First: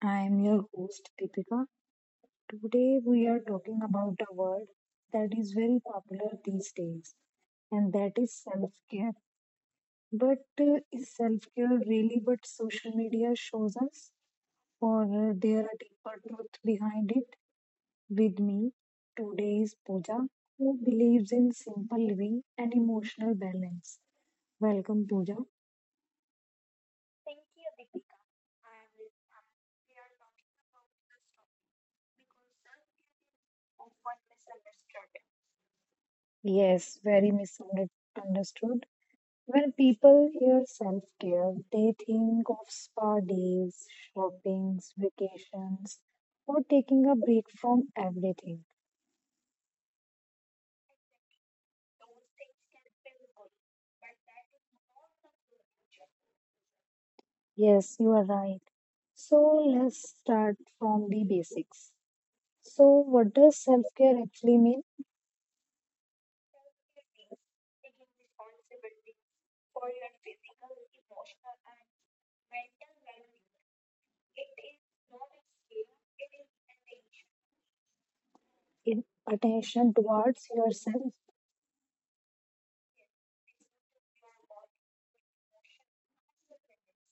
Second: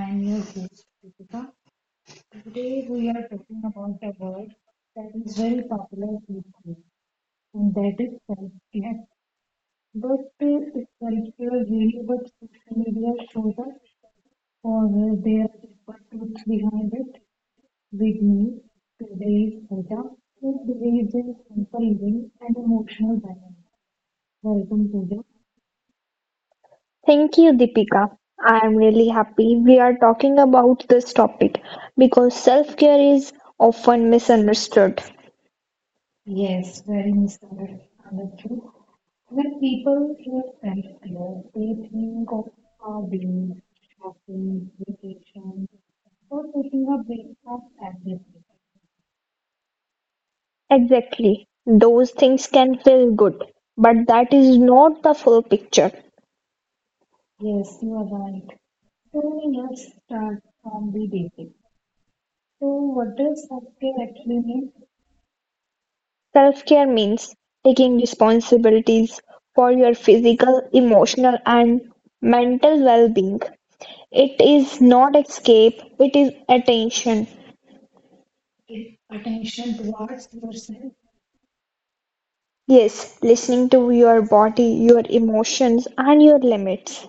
I am your host, Deepika. Today, we are talking about a word that is very popular these days, and that is self care. But is self care really what social media shows us, or there a deeper truth behind it? With me today is Pooja, who believes in simple living and emotional balance. Welcome, Pooja. Thank you, Deepika. I am really happy we are talking about this topic because self care is often misunderstood. Yes, very misunderstood. When people hear self care, they think of spa days, shoppings, vacations, or taking a break from everything. Exactly. Those things can feel good, but that is not the full picture. Yes, you are right. So let's start from the basics. So, what does self care actually mean? Self care means taking responsibilities for your physical, emotional, and mental well being. It is not escape, it is attention. In attention towards yourself. Yes, listening to your body, your emotions, and your limits.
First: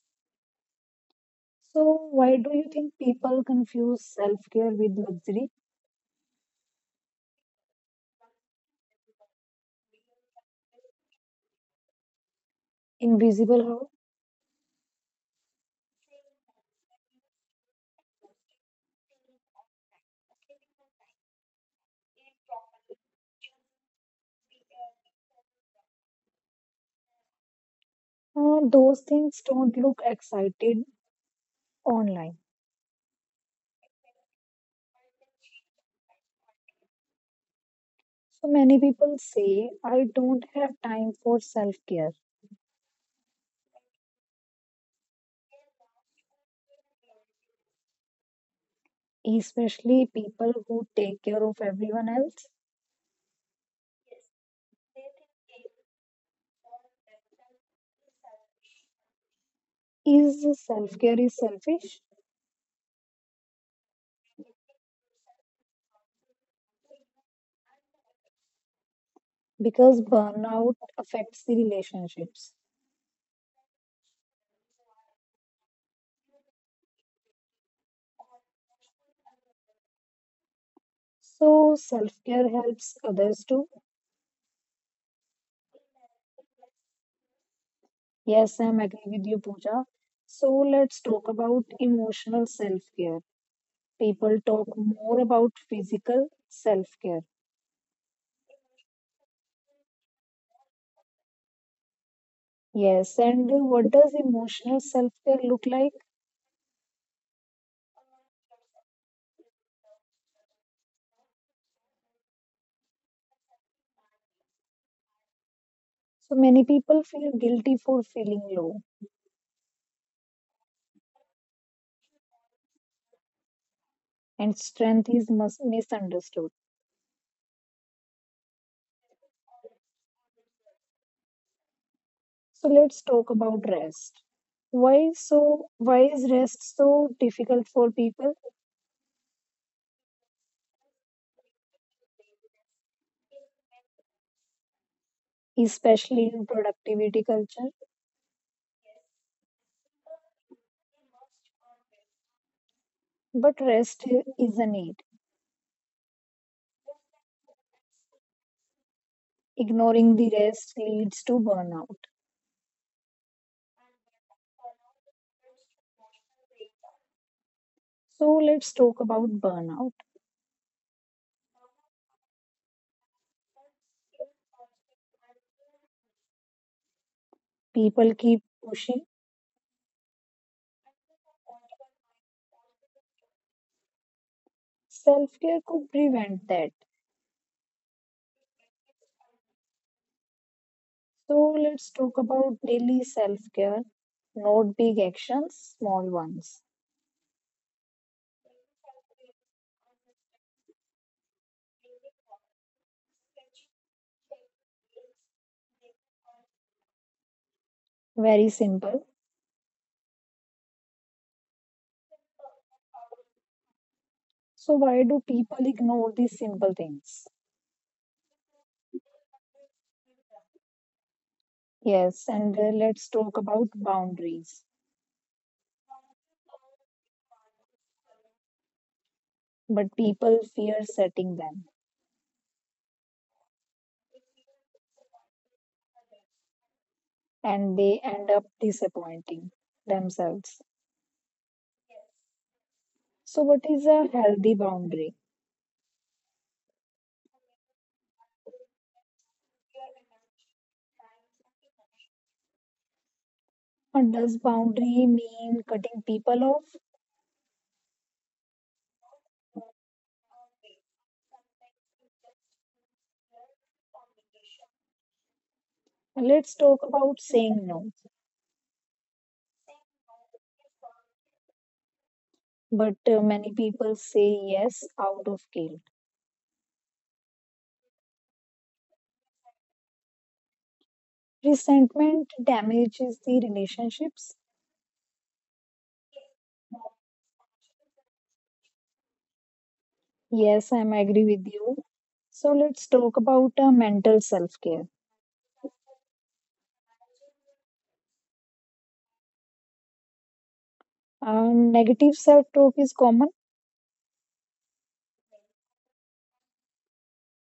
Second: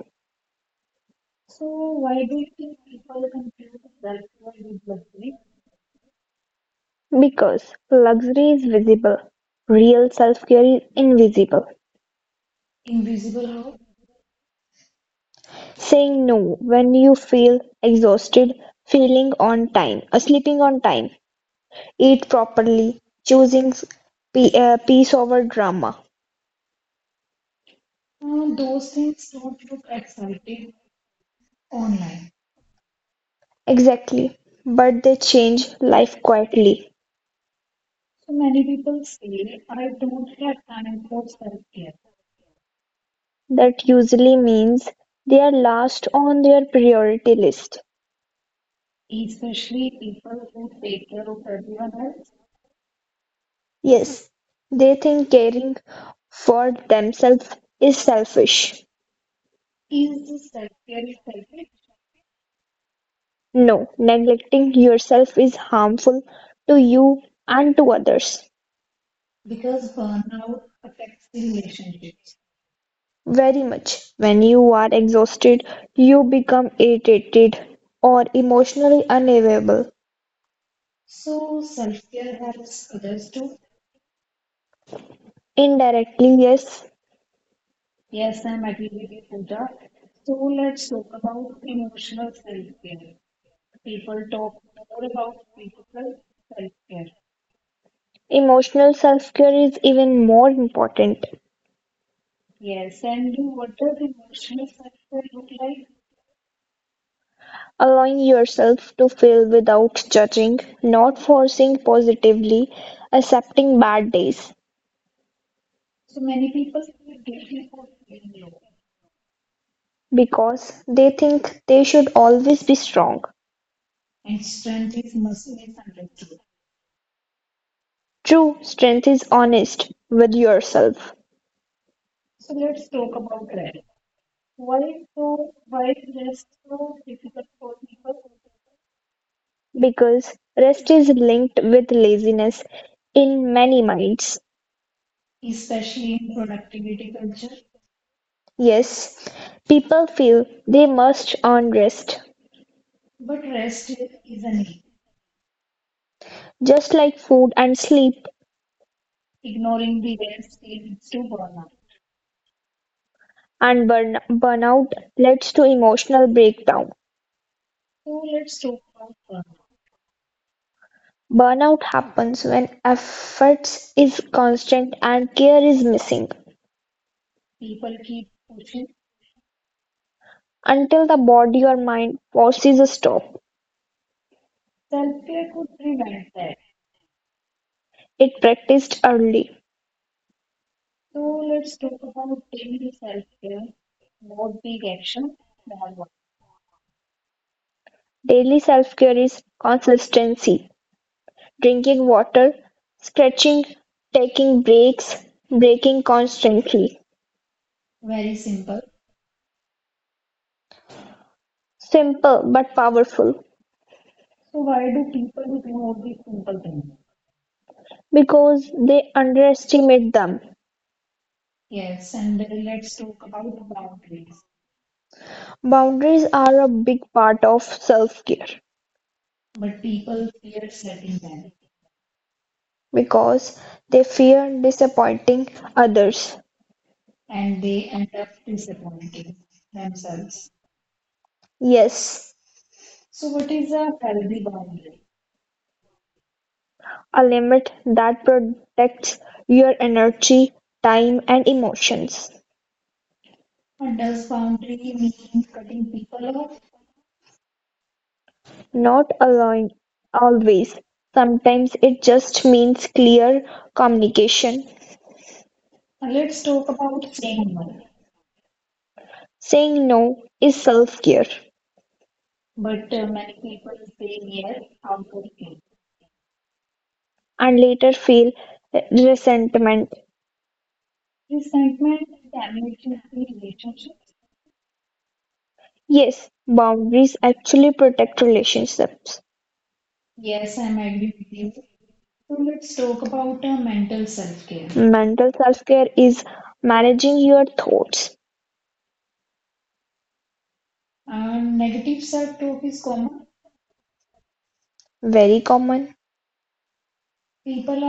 So, why do you think people confuse self care with luxury? Because luxury is visible, real self-care is invisible. Invisible how? Saying no when you feel exhausted, feeling on time, sleeping on time, eat properly, peace over drama. Those things don't look excited online. Exactly. But they change life quietly. So many people say, I don't have time for self care, That usually means they are last on their priority list. especially people who take care of everyone else. Yes, they think caring for themselves is selfish. Is self care is selfish? No, neglecting yourself is harmful to you and to others. Because burnout affects the relationships. Very much. When you are exhausted, you become irritated or emotionally unavailable. So self care helps others too. Indirectly, yes, Yes, I'm agree with you, Pooja. So let's talk about emotional self care. People talk more about physical self care. emotional self care is even more important. Yes, and what does emotional self care look like? Allowing yourself to feel without judging, not forcing positively, accepting bad days So many people feel guilty for feeling low, because they think they should always be strong. and strength is misunderstood. True strength is honest with yourself, So let's talk about rest. Why so? Why is rest so difficult for people, because rest is linked with laziness in many minds. especially in productivity culture? Yes, people feel they must earn rest, But rest is a need. just like food and sleep, Ignoring the rest leads to burnout. and burnout leads to emotional breakdown. So let's talk about burnout. Burnout happens when efforts is constant and care is missing People keep pushing. until the body or mind forces a stop. Self care could prevent that. It practiced early. So let's talk about daily self care, not big actions, small ones. Daily self-care is consistency: drinking water, stretching, taking breaks, breaking constantly. Very simple. Simple but powerful So, why do people ignore these simple things? because they underestimate them. Yes, and let's talk about boundaries. Boundaries are a big part of self-care But people fear setting them, because they fear disappointing others. and they end up disappointing themselves. Yes, So, what is a healthy boundary? a limit that protects your energy, time, and emotions. And does boundary mean cutting people off? Not allowing always. Sometimes it just means clear communication. Let's talk about saying no. Saying no is self care But many people say yes out of guilt. and later feel resentment. Resentment damages the relationships. Yes, boundaries actually protect relationships. Yes, I'm agree with you. So let's talk about mental Mental self-care. self care is managing your thoughts. Negative self-talk is common. Very common.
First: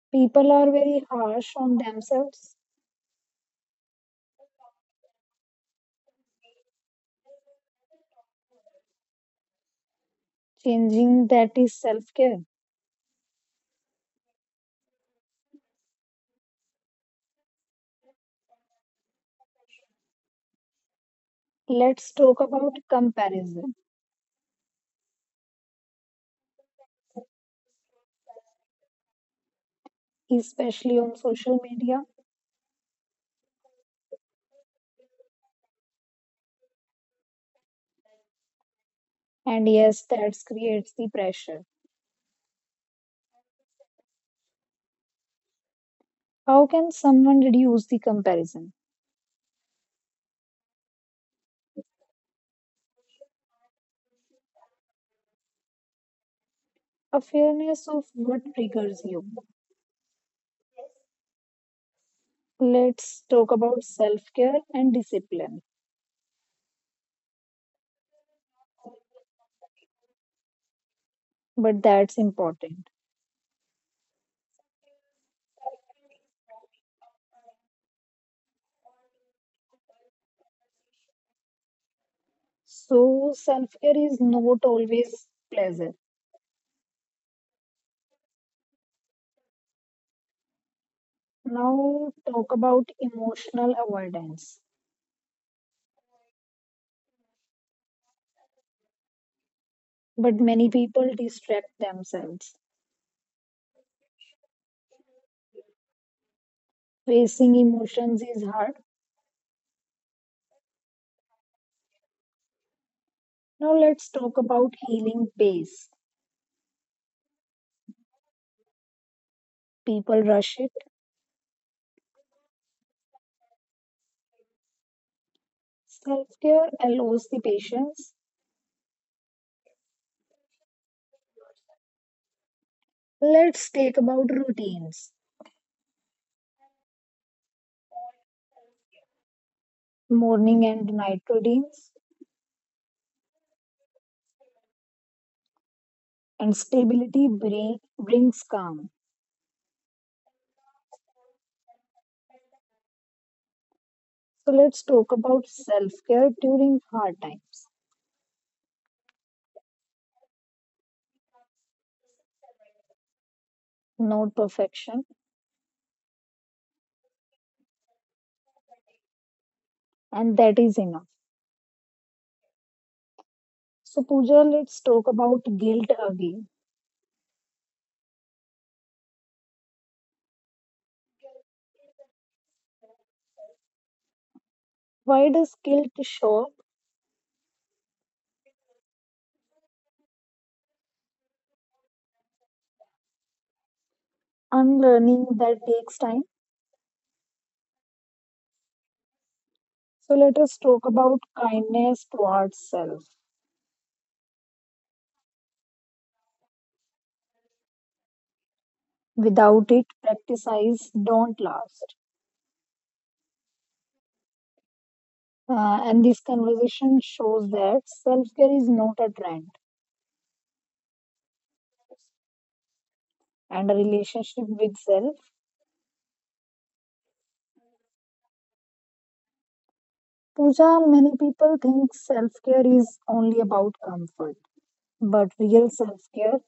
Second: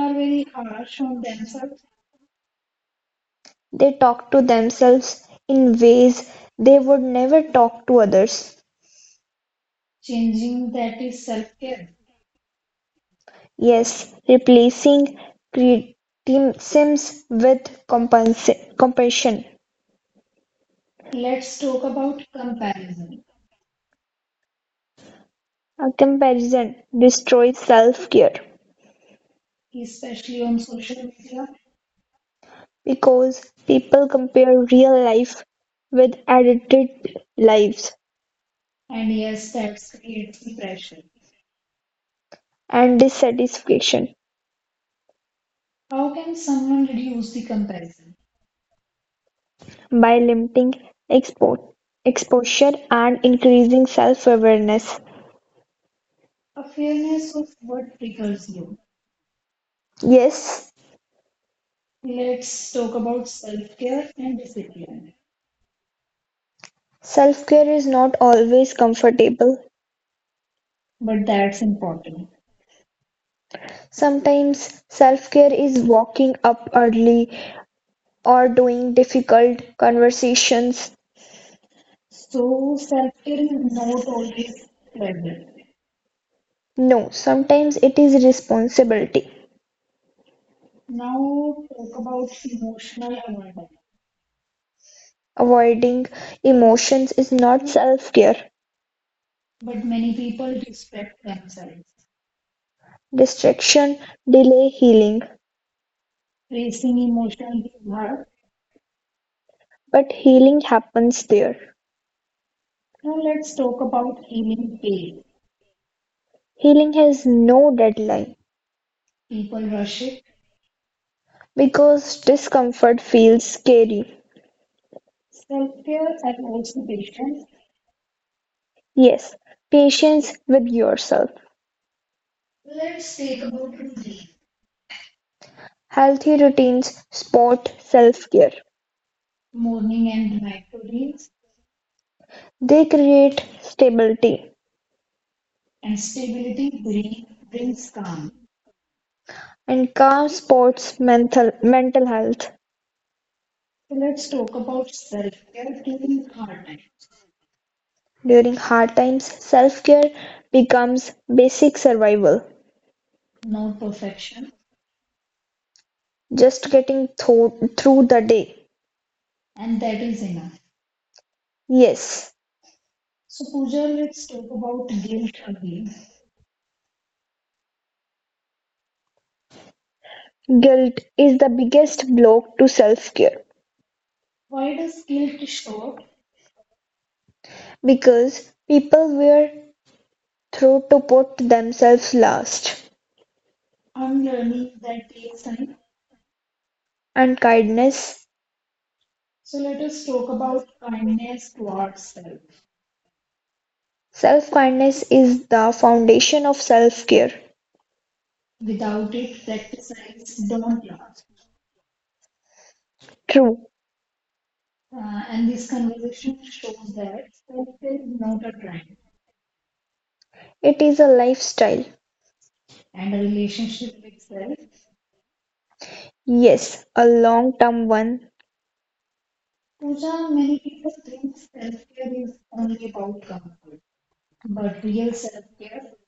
People are very harsh on themselves. They talk to themselves in ways they would never talk to others. Changing that is self-care. Yes, replacing criticisms with compassion. Let's talk about comparison, A comparison destroys self care especially on social media. because people compare real life with edited lives And yes, that creates the pressure. and dissatisfaction How can someone reduce the comparison? by limiting expo- exposure and increasing self awareness. Awareness of what triggers you. Yes, Let's talk about self care and discipline, self care is not always comfortable. but that's important. Sometimes self care is waking up early, or doing difficult conversations. So self care is not always pleasant. No, sometimes it is responsibility. Now talk about emotional avoidance, Avoiding emotions is not self care. but many people distract themselves. Distraction delay healing, Facing emotions is hard. but healing happens there. Now let's talk about healing pace. Healing has no deadline People rush it. because discomfort feels scary. Self care allows the patience. Yes, patience with yourself. Let's talk about routines, Healthy routines sport self care. morning and night routines. They create stability And stability brings calm. and calm sports mental health. So let's talk about self care during hard times, During hard times, self-care becomes basic survival, not perfection, just getting through the day. and that is enough. Yes, So, Pooja, let's talk about guilt again. guilt is the biggest block to self-care Why does guilt show up? because people were taught to put themselves last. Unlearning that takes time. And kindness, So, let us talk about kindness towards self. self-kindness is the foundation of self-care. Without it, practices don't last. True, And this conversation shows that self care is not a trend it is a lifestyle. and a relationship with self. Yes, a long-term one. Pooja, many people think self care is only about comfort, but real self care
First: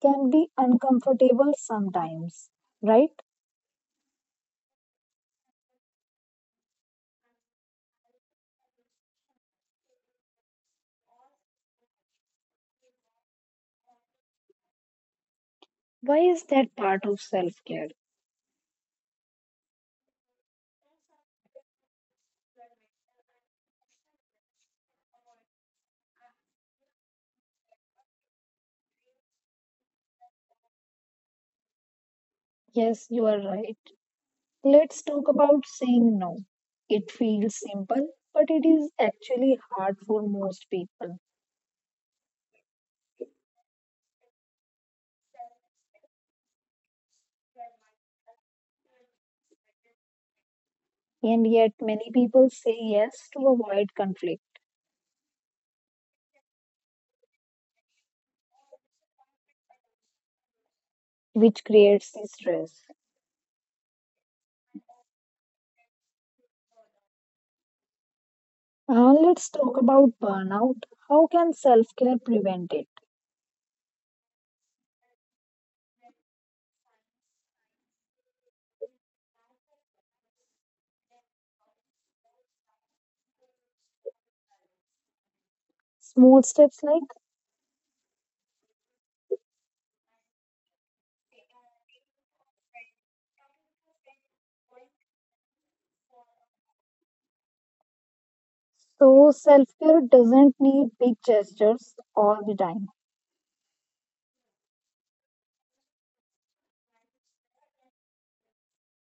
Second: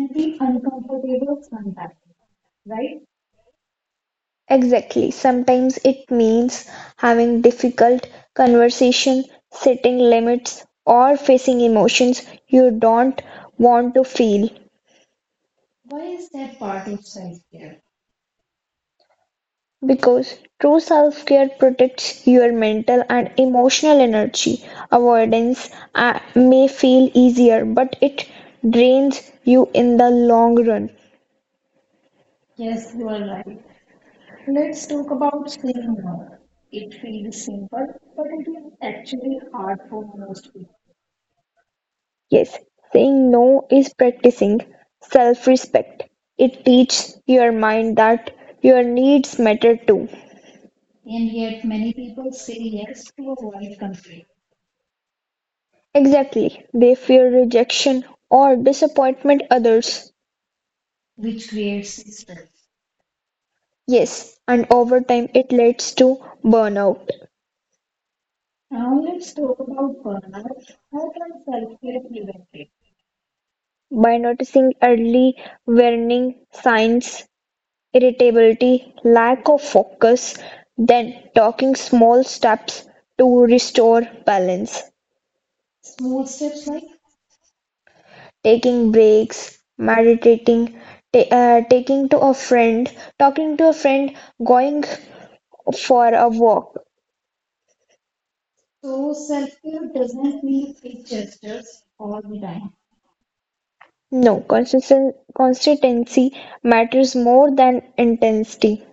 can be uncomfortable sometimes, right? Exactly, sometimes it means having difficult conversation, setting limits, or facing emotions you don't want to feel. Why is that part of self care? Because true self care protects your mental and emotional energy. Avoidance may feel easier, but it drains you in the long run. Yes, you are right. Let's talk about saying no. It feels simple, but it is actually hard for most people. Yes, saying no is practicing self respect. It teaches your mind that your needs matter too. And yet, many people say yes to avoid conflict, Exactly. They fear rejection or disappointment others. which creates the stress. Yes, and over time it leads to burnout. Let's talk about burnout. How can self care prevent it? By noticing early warning signs, irritability, lack of focus, then taking small steps to restore balance, Small steps like. taking breaks, meditating, ta- taking to a friend, talking to a friend, going for a walk. So self care doesn't need big gestures all the time. No, consistency matters more than intensity.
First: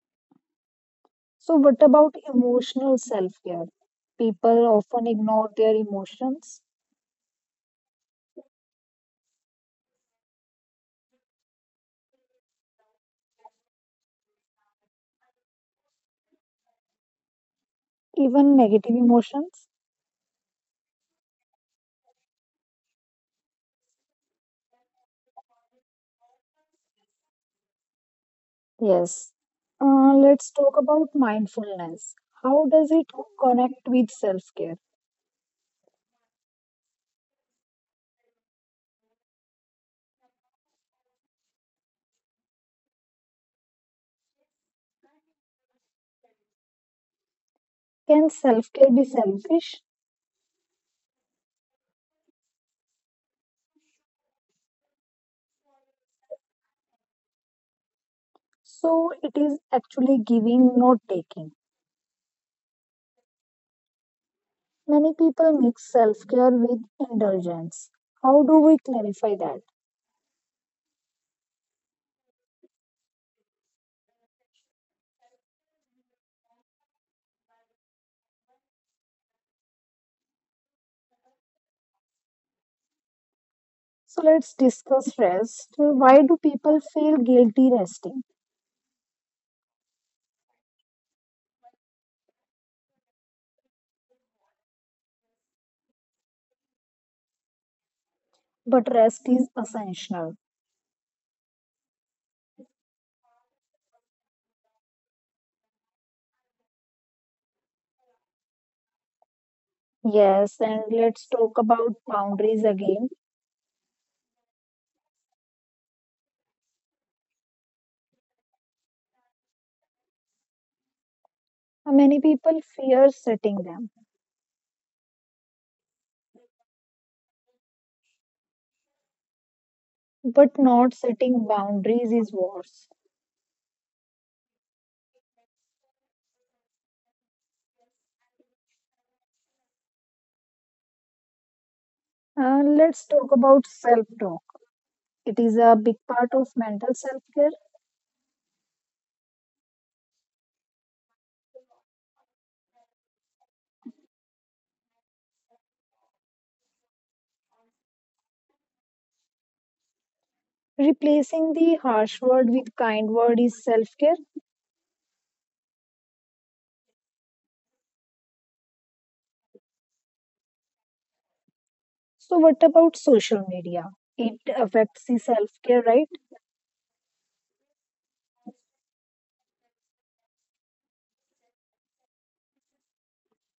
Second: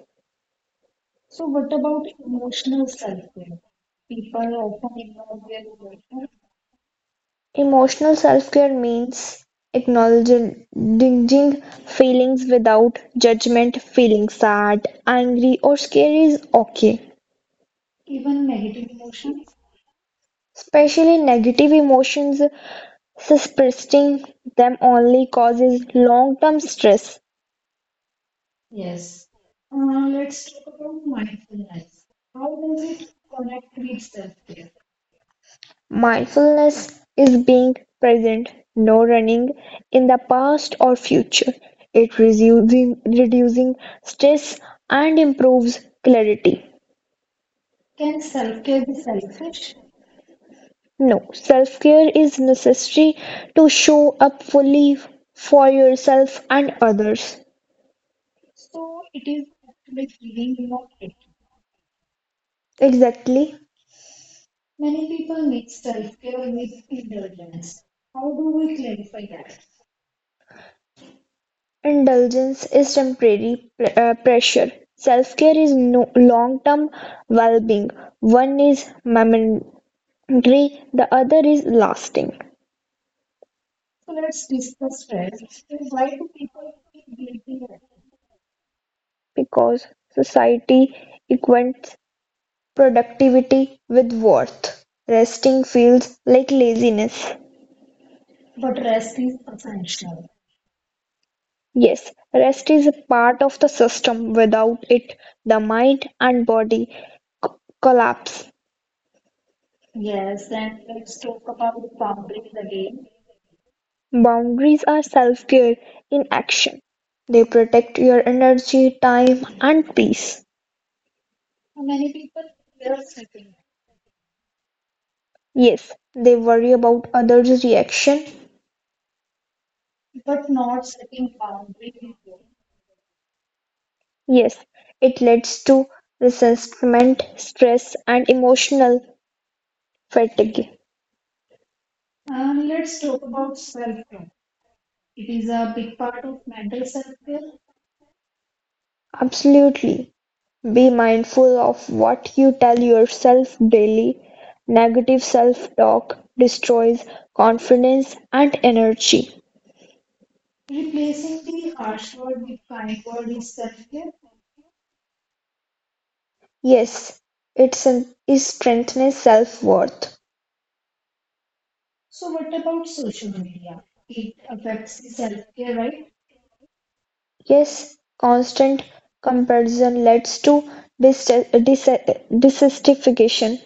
So what about emotional self care? People often ignore their emotions, Emotional self-care means acknowledging feelings without judgment. Feeling sad, angry, or scared is okay, even negative emotions. especially negative emotions. Suppressing them only causes long-term stress. Yes. Let's talk about mindfulness. How does it connect with self care? Mindfulness is being present, no running in the past or future. It reducing stress and improves clarity. Can self care be selfish? No, self care is necessary to show up fully for yourself and others. So it is actually giving, not taking. Exactly. Many people mix self care with indulgence. How do we clarify that? Indulgence is temporary pressure. Self care is no long term well being. One is momentary, the other is lasting. So let's discuss rest. Why do people feel guilty resting? Because society equates productivity with worth, resting feels like laziness. But rest is essential. Yes, rest is a part of the system. Without it, the mind and body c- collapse. Yes, and let's talk about boundaries again. Boundaries are self care in action. They protect your energy, time, and peace. Many people fear setting them, Yes, they worry about others' reaction. but not setting boundaries is worse. Yes, it leads to resentment, stress, and emotional fatigue. Let's talk about self talk. It is a big part of mental self care. Absolutely. Be mindful of what you tell yourself daily. Negative self-talk destroys confidence and energy. Replacing the harsh word with kind word is self care. Yes, it strengthens self-worth. So, what about social media? It affects the self care, right? Yes, constant comparison leads to dis- dis- dissatisfaction.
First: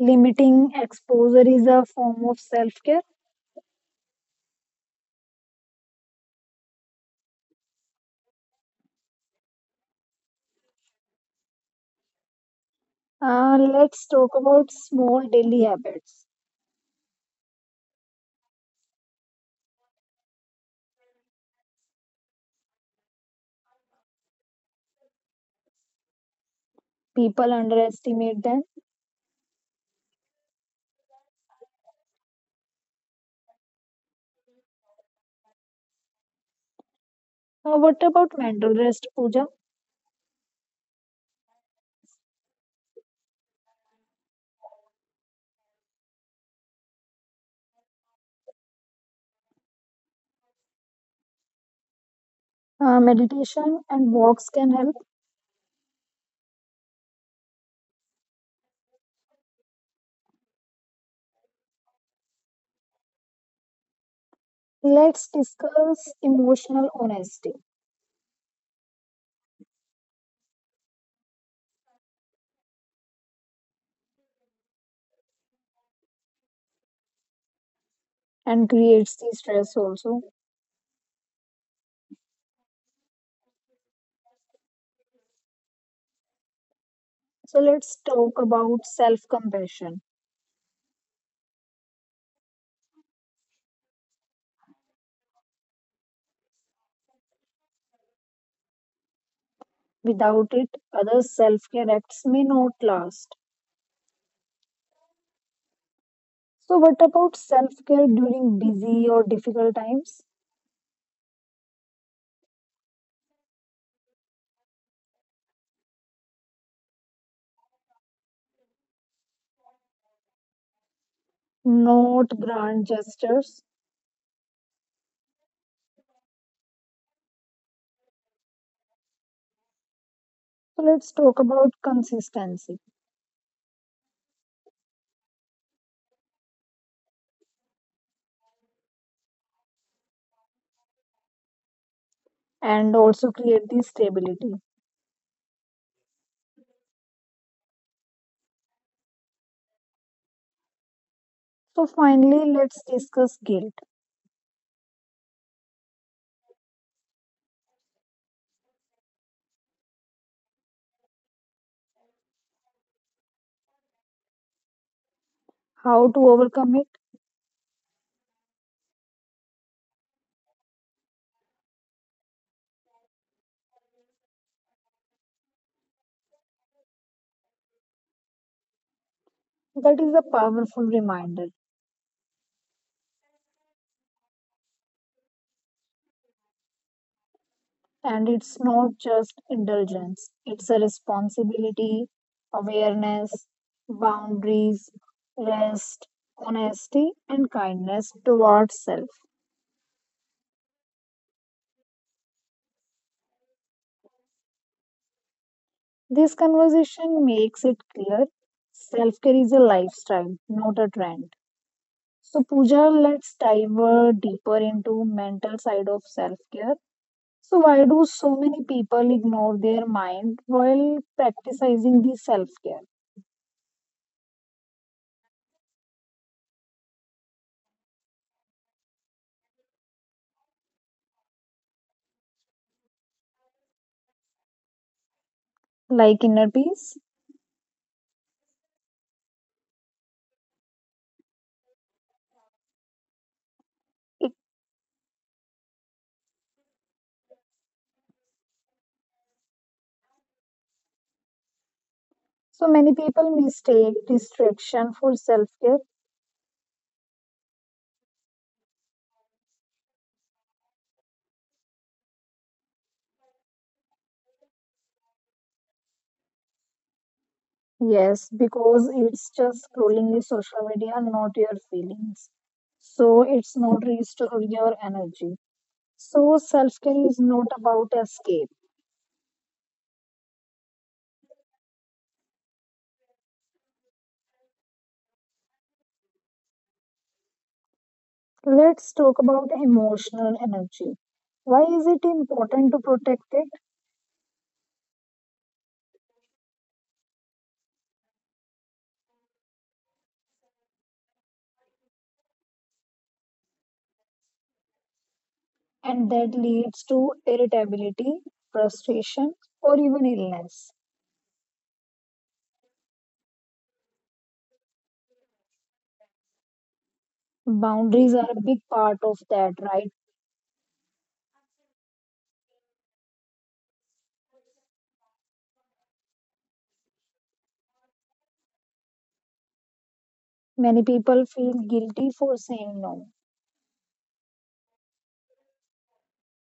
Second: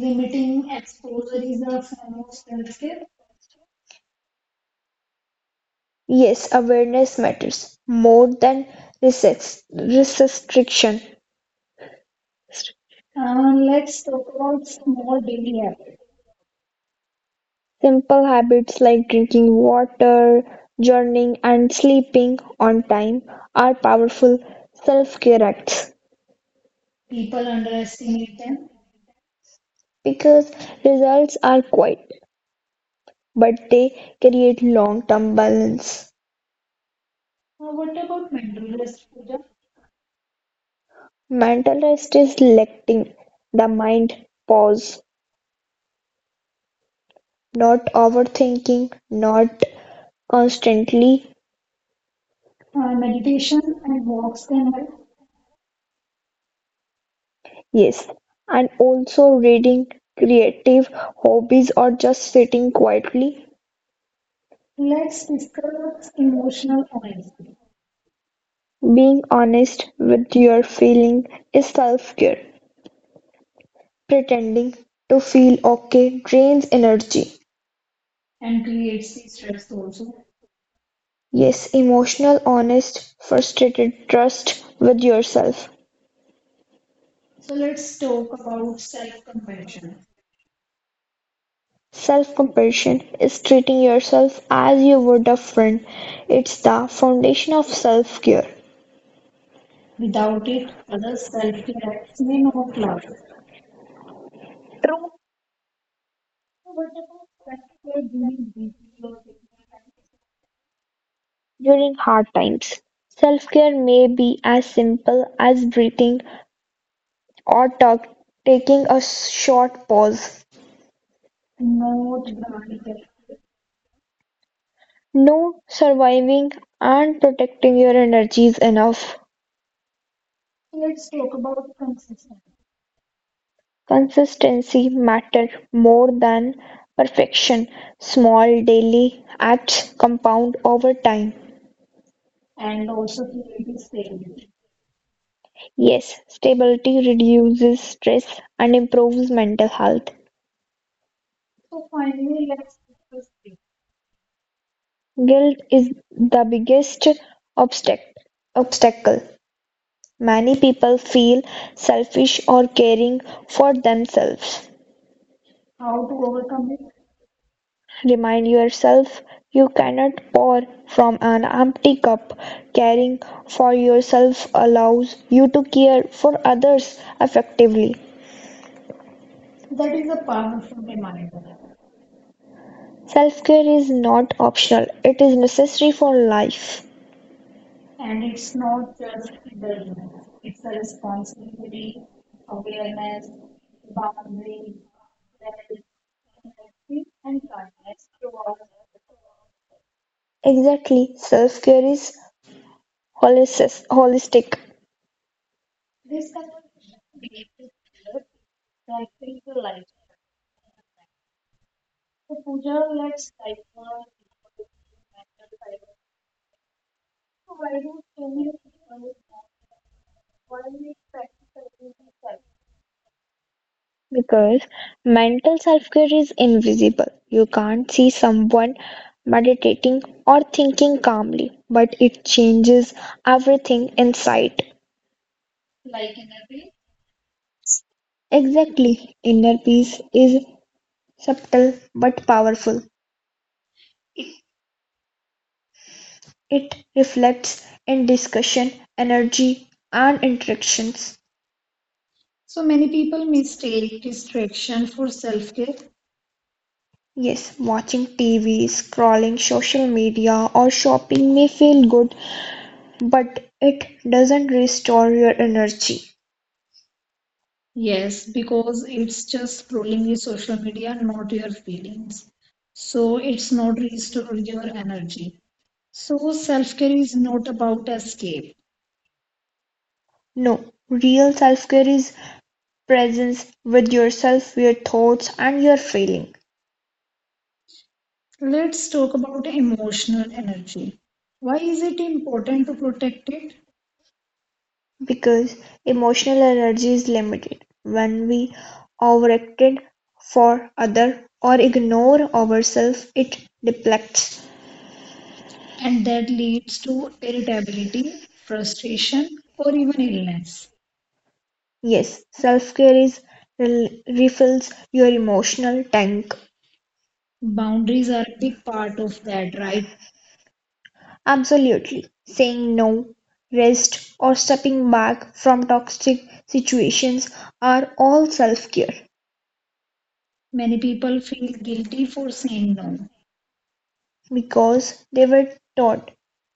Limiting exposure is a form of self care. Yes, awareness matters more than restriction. Let's talk about small daily habits. Simple habits like drinking water, journaling, and sleeping on time are powerful self-care acts People underestimate them. because results are quiet, but they create long-term balance. What about mental rest, puja? Mental rest is letting the mind pause, not overthinking, not constantly. Meditation and walks can help. Yes, and also reading, creative hobbies, or just sitting quietly. Let's discuss emotional honesty Being honest with your feeling is self-care; pretending to feel okay drains energy. and creates the stress also. Yes, emotional, honest, frustrated trust with yourself. So let's talk about self compassion. Self-compassion is treating yourself as you would a friend. It's the foundation of self-care Without it, other self care acts may not last. So, what about self care during busy or difficult times? during hard times. Self-care may be as simple as breathing or talk, taking a short pause. Not grand gestures. No, surviving and protecting your energy is enough. So let's talk about consistency Consistency matter more than perfection. Small daily acts compound over time. and also create the stability. Yes, stability reduces stress and improves mental health. So finally, let's discuss guilt, Guilt is the biggest obstac- obstacle. Many people feel selfish or caring for themselves. how to overcome it. Remind yourself you cannot pour from an empty cup. Caring for yourself allows you to care for others effectively. That is a powerful reminder. Self care is not optional, it is necessary for life. And it's not just indulgence, it's a responsibility, awareness, boundaries, rest, honesty, and kindness towards self. Exactly, self care is holistic This conversation makes it clear self care is a lifestyle, not a trend. So Pooja, let's dive deeper into mental side of self-care. So why do so many people ignore their mind while practicing the self-care, because mental self care is invisible. You can't see someone meditating or thinking calmly, but it changes everything inside. like inner peace? Exactly, inner peace is subtle but powerful. It, It reflects in discussion, energy, and interactions. so many people mistake distraction for self-care. Yes, watching TV, scrolling social media, or shopping may feel good, but it doesn't restore your energy. Yes, because it's just scrolling the social media, not your feelings. So it's not restore your energy. So self-care is not about escape. No, real self care is presence with yourself, your thoughts, and your feeling. Let's talk about emotional energy. Why is it important to protect it? Because emotional energy is limited when we overextend for other or ignore ourselves it depletes. And that leads to irritability, frustration, or even illness. Yes, self-care is refills your emotional tank. Boundaries are a big part of that, right? Absolutely. Saying no, rest, or stepping back from toxic situations are all self-care. Many people feel guilty for saying no. Because they were taught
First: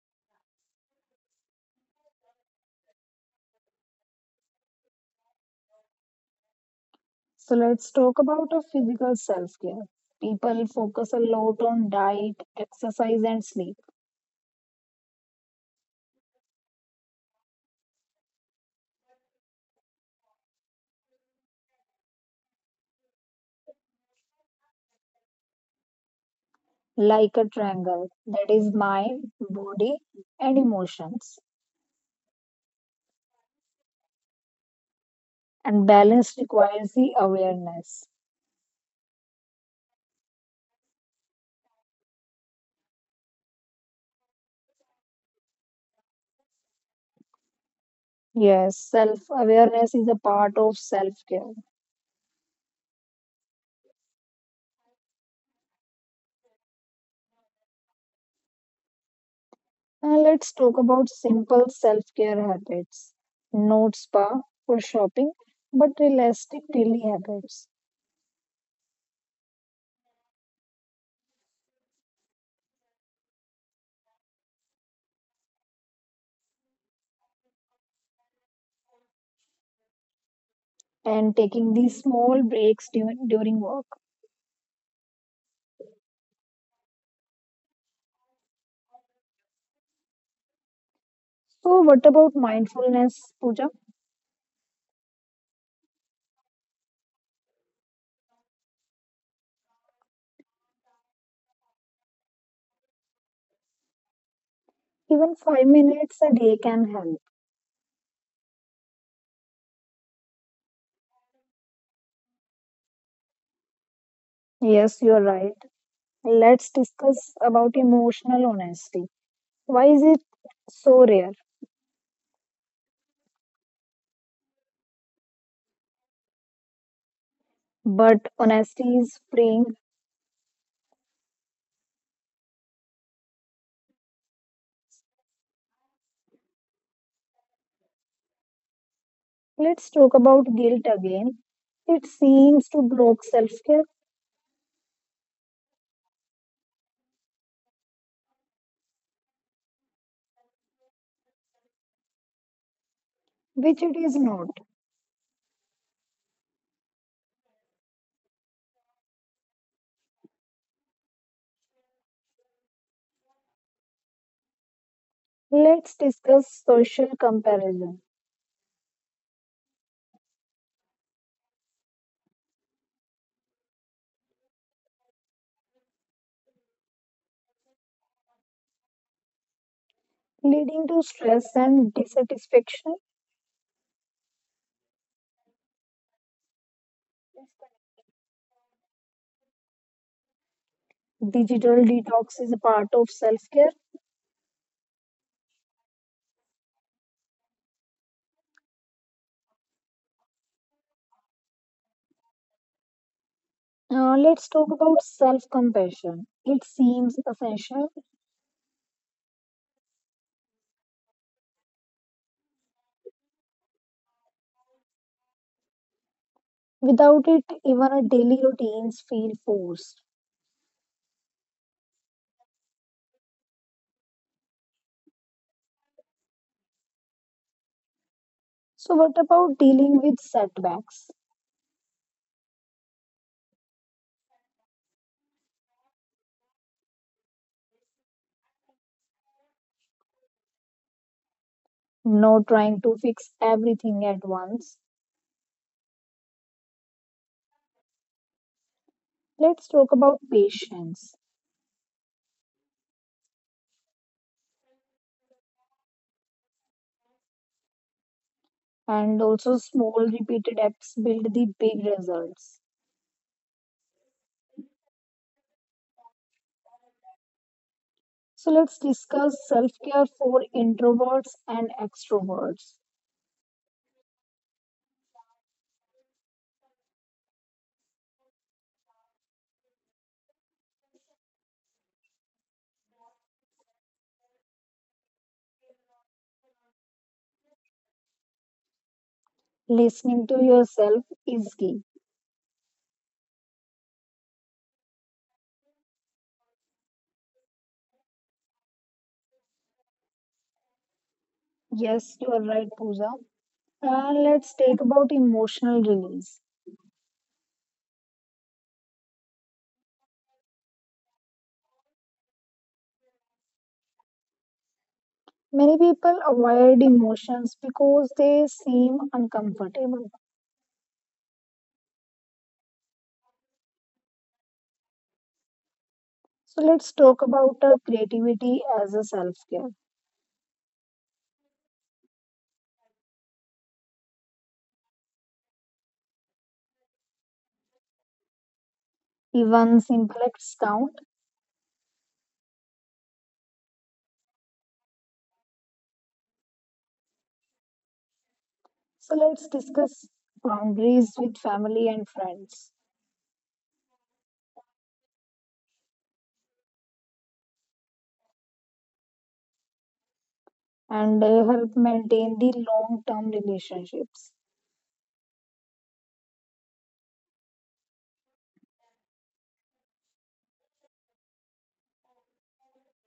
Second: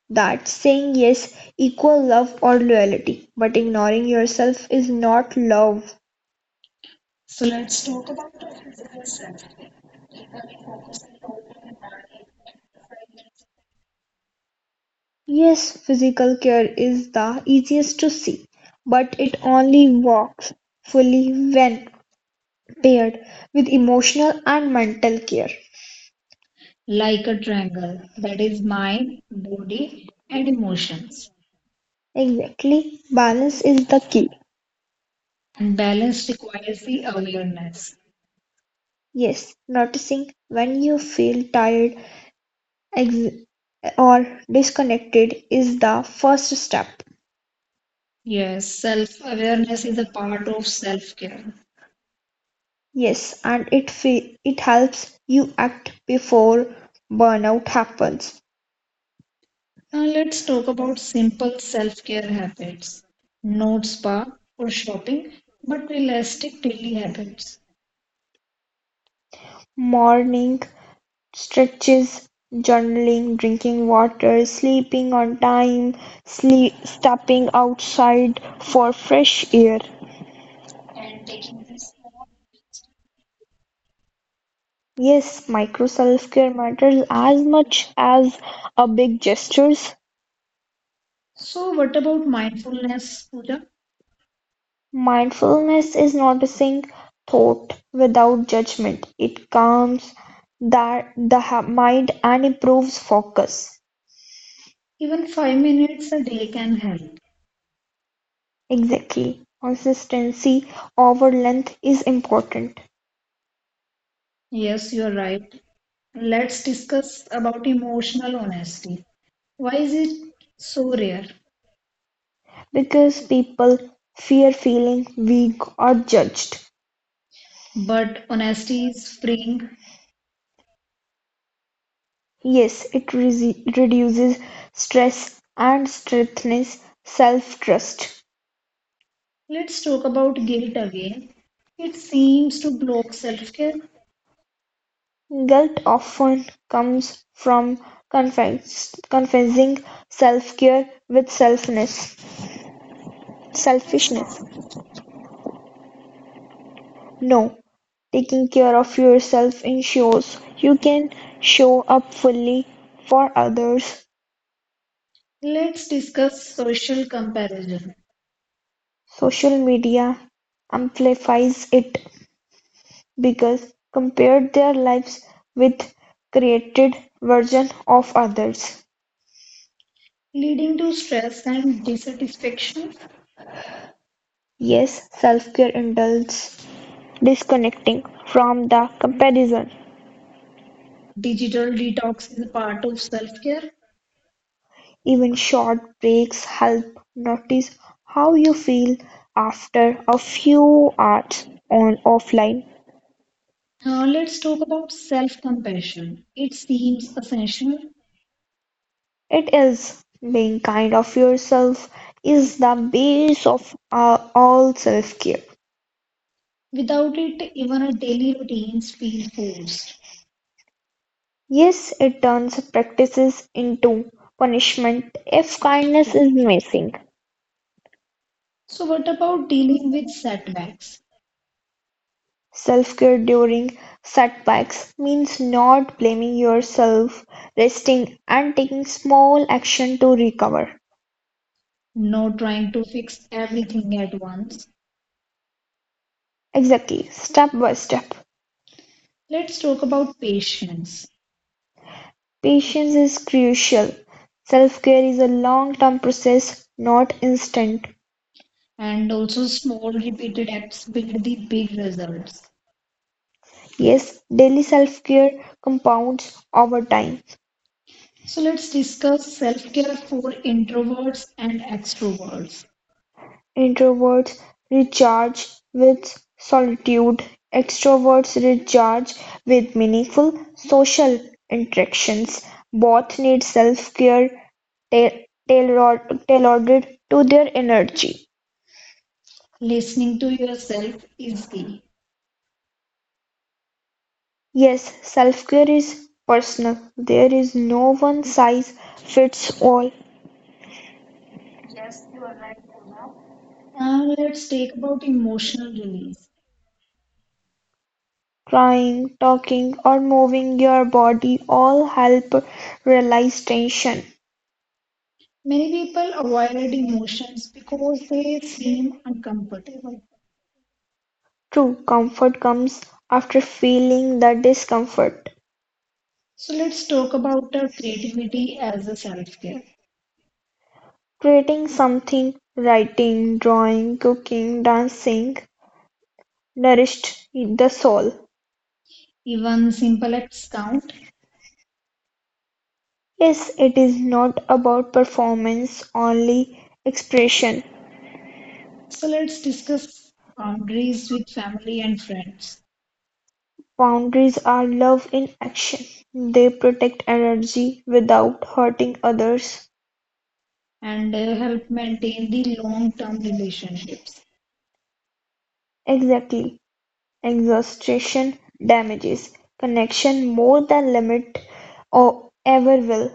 that saying yes equal love or loyalty, but ignoring yourself is not love. So let's talk about a physical self-care. People focus a lot on diet, exercise, and sleep, Yes, physical care is the easiest to see, but it only works fully when paired with emotional and mental care. like a triangle that is mind, body, and emotions. Exactly, balance is the key. And balance requires the awareness. Yes, noticing when you feel tired ex- or disconnected is the first step. Yes, self awareness is a part of self care. Yes, and it helps you act before burnout happens. Now, let's talk about simple self care habits. Not spa for shopping, but realistic daily habits Morning stretches, journaling, drinking water, sleeping on time, sleep, stepping outside for fresh air. and taking these small breaks during work. Yes, micro self-care matters as much as a big gestures. So, what about mindfulness, Pooja? Mindfulness is noticing thought without judgment; it calms that the ha- mind and improves focus. Even 5 minutes a day can help. Exactly. Consistency over length is important Yes, you're right. Let's discuss about emotional honesty. Why is it so rare? because people fear feeling weak or judged. But honesty is freeing. Yes, it reduces stress and strengthens self trust. Let's talk about guilt again. It seems to block self care, Guilt often comes from confusing self-care with selfishness. which it is not. No, taking care of yourself ensures you can show up fully for others. Let's discuss social comparison, Social media amplifies it because compared their lives with created version of others. leading to stress and dissatisfaction. Yes, self-care indulges disconnecting from the comparison. Digital detox is a part of self care. Even short breaks help notice how you feel after a few hours on offline. Let's talk about self compassion. It seems essential. It is being kind of yourself is the base of all self-care. Without it, even our daily routines feel forced. Yes, it turns practices into punishment if kindness is missing. So, what about dealing with setbacks? Self-care during setbacks means not blaming yourself, resting and taking small action to recover. Not trying to fix everything at once. Exactly, step by step. Let's talk about patience. Patience is crucial. Self care is a long term process, not instant. And also small repeated acts build the big results. Yes, daily self care compounds over time. So let's discuss self care for introverts and extroverts. Introverts recharge with solitude, extroverts recharge with meaningful social interactions. Both need self care tailored tailored to their energy. Listening to yourself is key. Yes, self-care is personal. There is no one-size-fits-all. Yes, you are right, Pooja. And let's take about emotional release. Crying, talking, or moving your body all help release tension. Many people avoid emotions because they seem uncomfortable. True comfort comes after feeling the discomfort. So let's talk about creativity as a self care. Creating something, writing, drawing, cooking, dancing, nourished the soul. Even simple acts count. Yes, it is not about performance, only expression. So let's discuss boundaries with family and friends. Boundaries are love in action; they protect energy without hurting others And help maintain the long term relationships. exactly; exhaustion damages connection more than limit, or ever will;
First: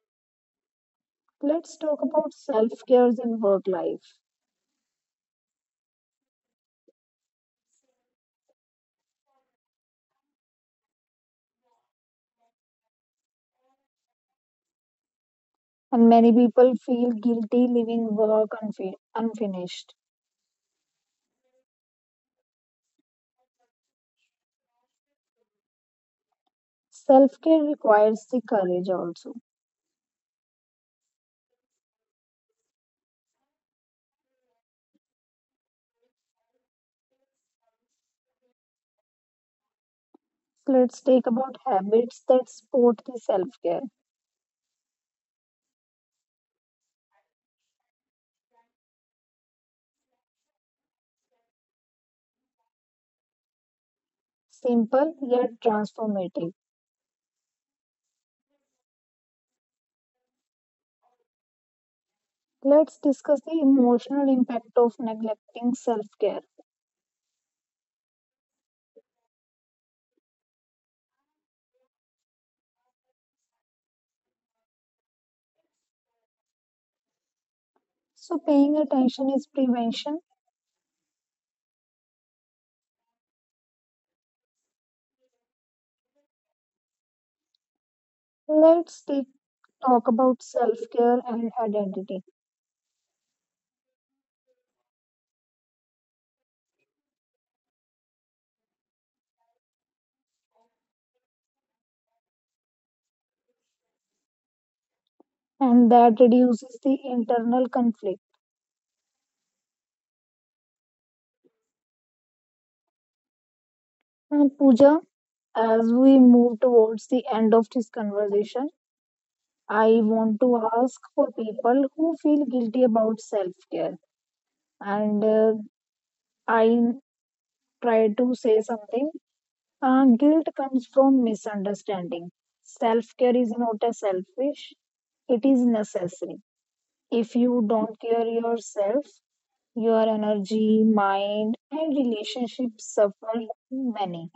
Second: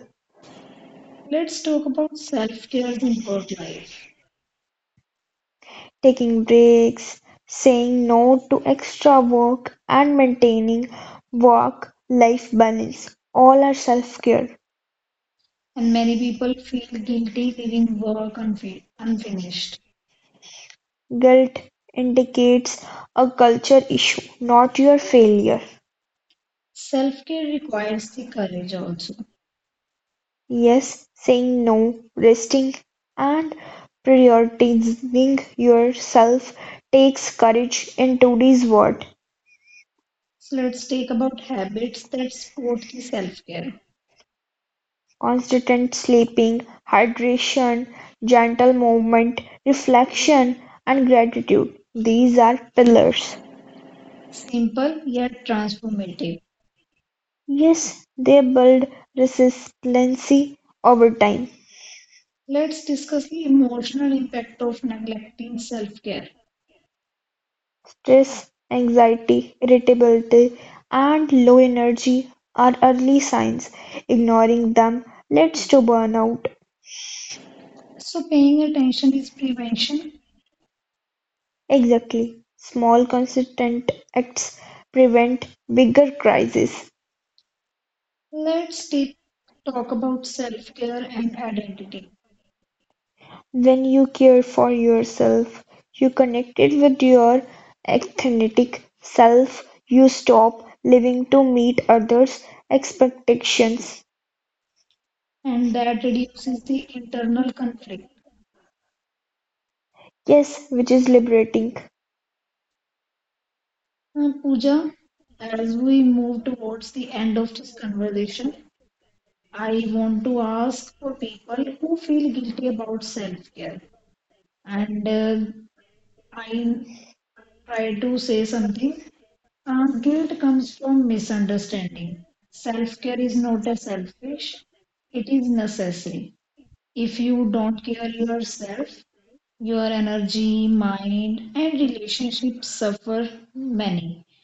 Let's talk about self care in work life. taking breaks, saying no to extra work, and maintaining work-life balance all are self-care. And many people feel guilty leaving work unfinished. Guilt indicates a culture issue, not your failure. Self care requires the courage also. Yes, saying no, resting, and prioritizing yourself takes courage in today's world. Let's take about habits that support the self care. Constant sleeping, hydration, gentle movement, reflection, and gratitude. These are pillars. Simple yet transformative. Yes, they build resiliency over time. Let's discuss the emotional impact of neglecting self care. Stress, anxiety, irritability, and low energy are early signs. Ignoring them leads to burnout. So, paying attention is prevention. Exactly. Small consistent acts prevent bigger crises. Let's take, talk about self care and identity When you care for yourself, you connected with your authentic self, you stop living to meet others' expectations. and that reduces the internal conflict. Yes, which is liberating. And Pooja, as we move towards the end of this conversation, I want to ask for people who feel guilty about self care. And I try to say something. Guilt comes from misunderstanding. Self care is not a selfish, it is necessary. If you don't care yourself, your energy, mind, and relationships suffer many.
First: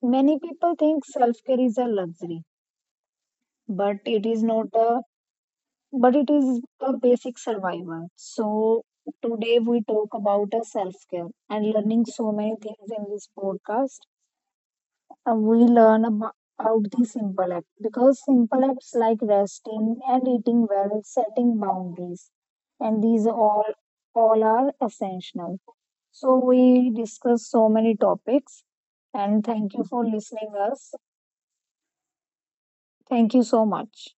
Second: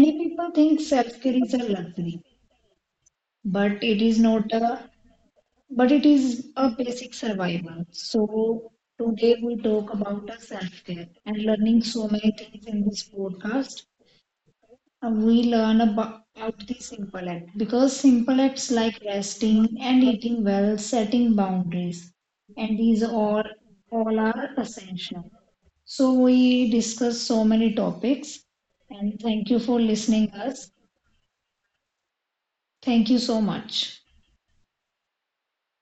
Many people think self-care is a luxury, but it is not a but it is a basic survival. So today we talk about a self-care and learning so many things in this podcast. And we learn about the simple act because simple acts like resting and eating well, setting boundaries, and these all are essential. So we discuss so many topics and thank you for listening us. Thank you so much.